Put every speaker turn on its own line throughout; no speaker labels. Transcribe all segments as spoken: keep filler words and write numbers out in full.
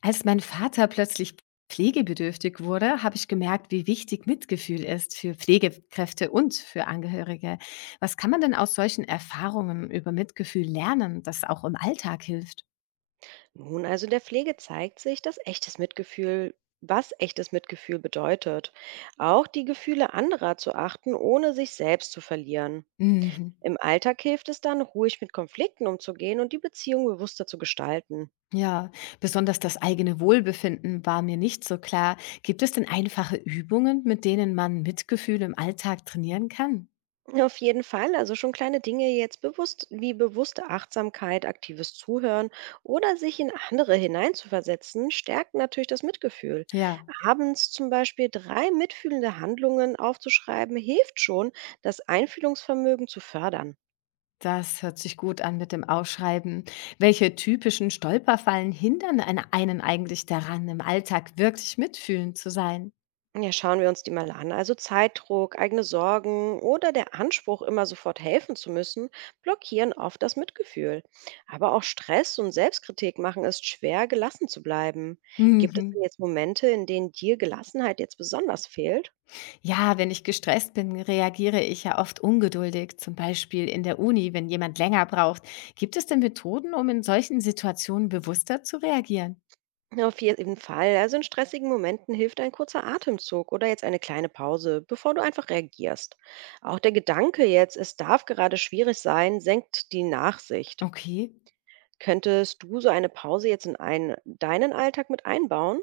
Als mein Vater plötzlich pflegebedürftig wurde, habe ich gemerkt, wie wichtig Mitgefühl ist für Pflegekräfte und für Angehörige. Was kann man denn aus solchen Erfahrungen über Mitgefühl lernen, das auch im Alltag hilft?
Nun, also in der Pflege zeigt sich, dass echtes Mitgefühl, was echtes Mitgefühl bedeutet. Auch die Gefühle anderer zu achten, ohne sich selbst zu verlieren.
Mhm.
Im Alltag hilft es dann, ruhig mit Konflikten umzugehen und die Beziehung bewusster zu gestalten.
Ja, besonders das eigene Wohlbefinden war mir nicht so klar. Gibt es denn einfache Übungen, mit denen man Mitgefühl im Alltag trainieren kann?
Auf jeden Fall, also schon kleine Dinge jetzt bewusst, wie bewusste Achtsamkeit, aktives Zuhören oder sich in andere hineinzuversetzen, stärken natürlich das Mitgefühl.
Ja.
Abends zum Beispiel drei mitfühlende Handlungen aufzuschreiben, hilft schon, das Einfühlungsvermögen zu fördern.
Das hört sich gut an mit dem Ausschreiben. Welche typischen Stolperfallen hindern eine- einen eigentlich daran, im Alltag wirklich mitfühlend zu sein?
Ja, schauen wir uns die mal an. Also Zeitdruck, eigene Sorgen oder der Anspruch, immer sofort helfen zu müssen, blockieren oft das Mitgefühl. Aber auch Stress und Selbstkritik machen es schwer, gelassen zu bleiben. Gibt es
Mhm.
denn jetzt Momente, in denen dir Gelassenheit jetzt besonders fehlt?
Ja, wenn ich gestresst bin, reagiere ich ja oft ungeduldig, zum Beispiel in der Uni, wenn jemand länger braucht. Gibt es denn Methoden, um in solchen Situationen bewusster zu reagieren?
Auf jeden Fall. Also in stressigen Momenten hilft ein kurzer Atemzug oder jetzt eine kleine Pause, bevor du einfach reagierst. Auch der Gedanke jetzt, es darf gerade schwierig sein, senkt die Nachsicht.
Okay.
Könntest du so eine Pause jetzt in einen, deinen Alltag mit einbauen?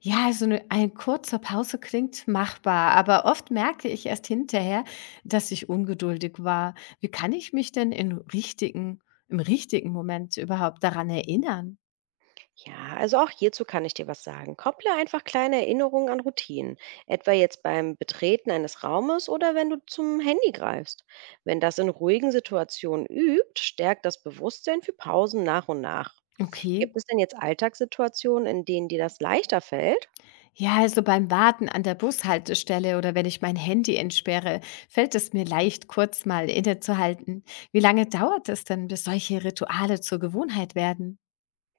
Ja, also 'ne eine kurze Pause klingt machbar, aber oft merke ich erst hinterher, dass ich ungeduldig war. Wie kann ich mich denn in richtigen im richtigen Moment überhaupt daran erinnern?
Ja, also auch hierzu kann ich dir was sagen. Kopple einfach kleine Erinnerungen an Routinen, etwa jetzt beim Betreten eines Raumes oder wenn du zum Handy greifst. Wenn das in ruhigen Situationen übt, stärkt das Bewusstsein für Pausen nach und nach.
Okay.
Gibt es denn jetzt Alltagssituationen, in denen dir das leichter fällt?
Ja, also beim Warten an der Bushaltestelle oder wenn ich mein Handy entsperre, fällt es mir leicht, kurz mal innezuhalten. Wie lange dauert es denn, bis solche Rituale zur Gewohnheit werden?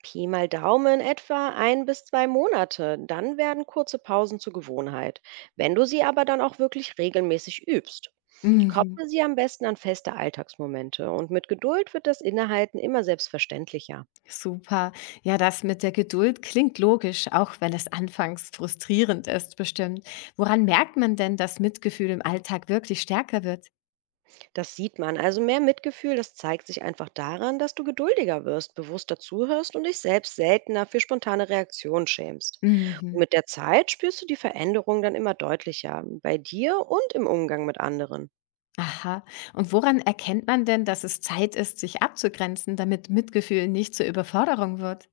Pi mal Daumen etwa ein bis zwei Monate. Dann werden kurze Pausen zur Gewohnheit, wenn du sie aber dann auch wirklich regelmäßig übst.
Mhm.
Kopple sie am besten an feste Alltagsmomente und mit Geduld wird das Innehalten immer selbstverständlicher.
Super. Ja, das mit der Geduld klingt logisch, auch wenn es anfangs frustrierend ist, bestimmt. Woran merkt man denn, dass Mitgefühl im Alltag wirklich stärker wird?
Das sieht man, also mehr Mitgefühl, das zeigt sich einfach daran, dass du geduldiger wirst, bewusster zuhörst und dich selbst seltener für spontane Reaktionen schämst. Und
Mhm.
mit der Zeit spürst du die Veränderung dann immer deutlicher, bei dir und im Umgang mit anderen.
Aha. Und woran erkennt man denn, dass es Zeit ist, sich abzugrenzen, damit Mitgefühl nicht zur Überforderung wird?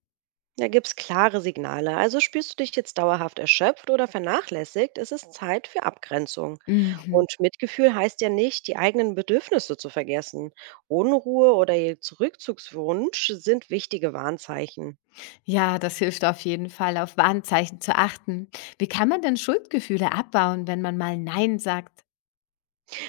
Da gibt's klare Signale. Also spürst du dich jetzt dauerhaft erschöpft oder vernachlässigt, ist es Zeit für Abgrenzung.
Mhm.
Und Mitgefühl heißt ja nicht, die eigenen Bedürfnisse zu vergessen. Unruhe oder jetzt Rückzugswunsch sind wichtige Warnzeichen.
Ja, das hilft auf jeden Fall, auf Warnzeichen zu achten. Wie kann man denn Schuldgefühle abbauen, wenn man mal Nein sagt?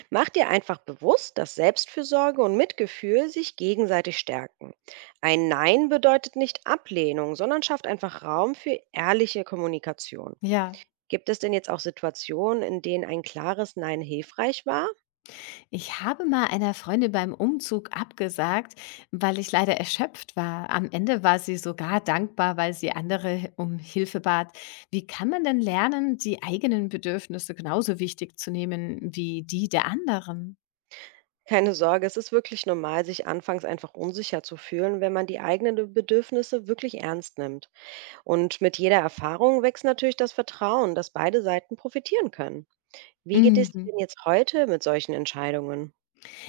Mach dir einfach bewusst, dass Selbstfürsorge und Mitgefühl sich gegenseitig stärken. Ein Nein bedeutet nicht Ablehnung, sondern schafft einfach Raum für ehrliche Kommunikation.
Ja.
Gibt es denn jetzt auch Situationen, in denen ein klares Nein hilfreich war?
Ich habe mal einer Freundin beim Umzug abgesagt, weil ich leider erschöpft war. Am Ende war sie sogar dankbar, weil sie andere um Hilfe bat. Wie kann man denn lernen, die eigenen Bedürfnisse genauso wichtig zu nehmen wie die der anderen?
Keine Sorge, es ist wirklich normal, sich anfangs einfach unsicher zu fühlen, wenn man die eigenen Bedürfnisse wirklich ernst nimmt. Und mit jeder Erfahrung wächst natürlich das Vertrauen, dass beide Seiten profitieren können. Wie geht es dir
Mhm.
denn jetzt heute mit solchen Entscheidungen?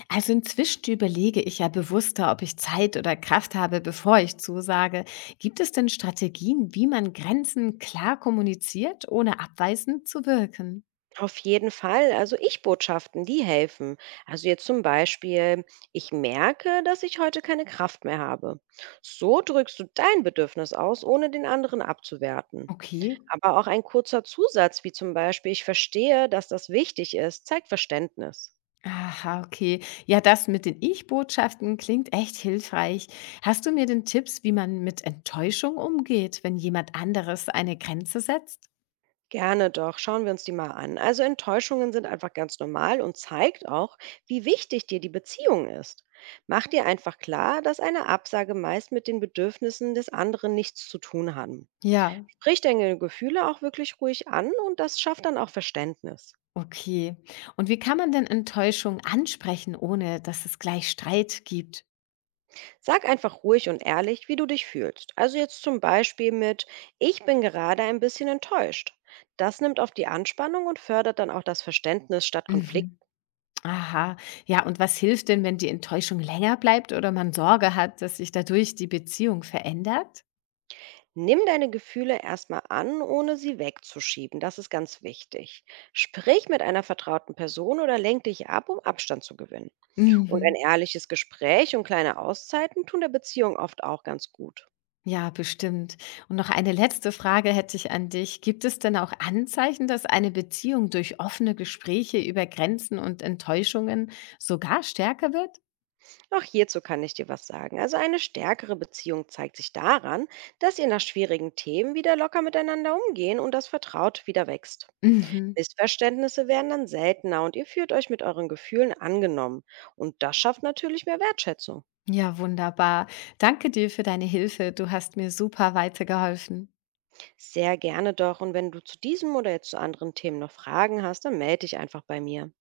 Also inzwischen überlege ich ja bewusster, ob ich Zeit oder Kraft habe, bevor ich zusage. Gibt es denn Strategien, wie man Grenzen klar kommuniziert, ohne abweisend zu wirken?
Auf jeden Fall, also Ich-Botschaften, die helfen. Also jetzt zum Beispiel, ich merke, dass ich heute keine Kraft mehr habe. So drückst du dein Bedürfnis aus, ohne den anderen abzuwerten.
Okay.
Aber auch ein kurzer Zusatz, wie zum Beispiel, ich verstehe, dass das wichtig ist, zeigt Verständnis.
Aha, okay. Ja, das mit den Ich-Botschaften klingt echt hilfreich. Hast du mir denn Tipps, wie man mit Enttäuschung umgeht, wenn jemand anderes eine Grenze setzt?
Gerne doch, schauen wir uns die mal an. Also Enttäuschungen sind einfach ganz normal und zeigt auch, wie wichtig dir die Beziehung ist. Mach dir einfach klar, dass eine Absage meist mit den Bedürfnissen des anderen nichts zu tun hat.
Ja,
Sprich deine Gefühle auch wirklich ruhig an und das schafft dann auch Verständnis.
okay. Und wie kann man denn Enttäuschung ansprechen, ohne dass es gleich Streit gibt?
Sag einfach ruhig und ehrlich, wie du dich fühlst. Also jetzt zum Beispiel mit, ich bin gerade ein bisschen enttäuscht. Das nimmt auf die Anspannung und fördert dann auch das Verständnis statt Konflikt.
Mhm. Aha, ja, und was hilft denn, wenn die Enttäuschung länger bleibt oder man Sorge hat, dass sich dadurch die Beziehung verändert?
Nimm deine Gefühle erstmal an, ohne sie wegzuschieben. Das ist ganz wichtig. Sprich mit einer vertrauten Person oder lenk dich ab, um Abstand zu gewinnen. Und ein
Mhm.
ehrliches Gespräch und kleine Auszeiten tun der Beziehung oft auch ganz gut.
Ja, bestimmt. Und noch eine letzte Frage hätte ich an dich. Gibt es denn auch Anzeichen, dass eine Beziehung durch offene Gespräche über Grenzen und Enttäuschungen sogar stärker wird?
Auch hierzu kann ich dir was sagen. Also eine stärkere Beziehung zeigt sich daran, dass ihr nach schwierigen Themen wieder locker miteinander umgehen und das Vertraut wieder wächst.
Mhm.
Missverständnisse werden dann seltener und ihr fühlt euch mit euren Gefühlen angenommen. Und das schafft natürlich mehr Wertschätzung.
Ja, wunderbar. Danke dir für deine Hilfe. Du hast mir super weitergeholfen.
Sehr gerne doch. Und wenn du zu diesem oder jetzt zu anderen Themen noch Fragen hast, dann melde dich einfach bei mir.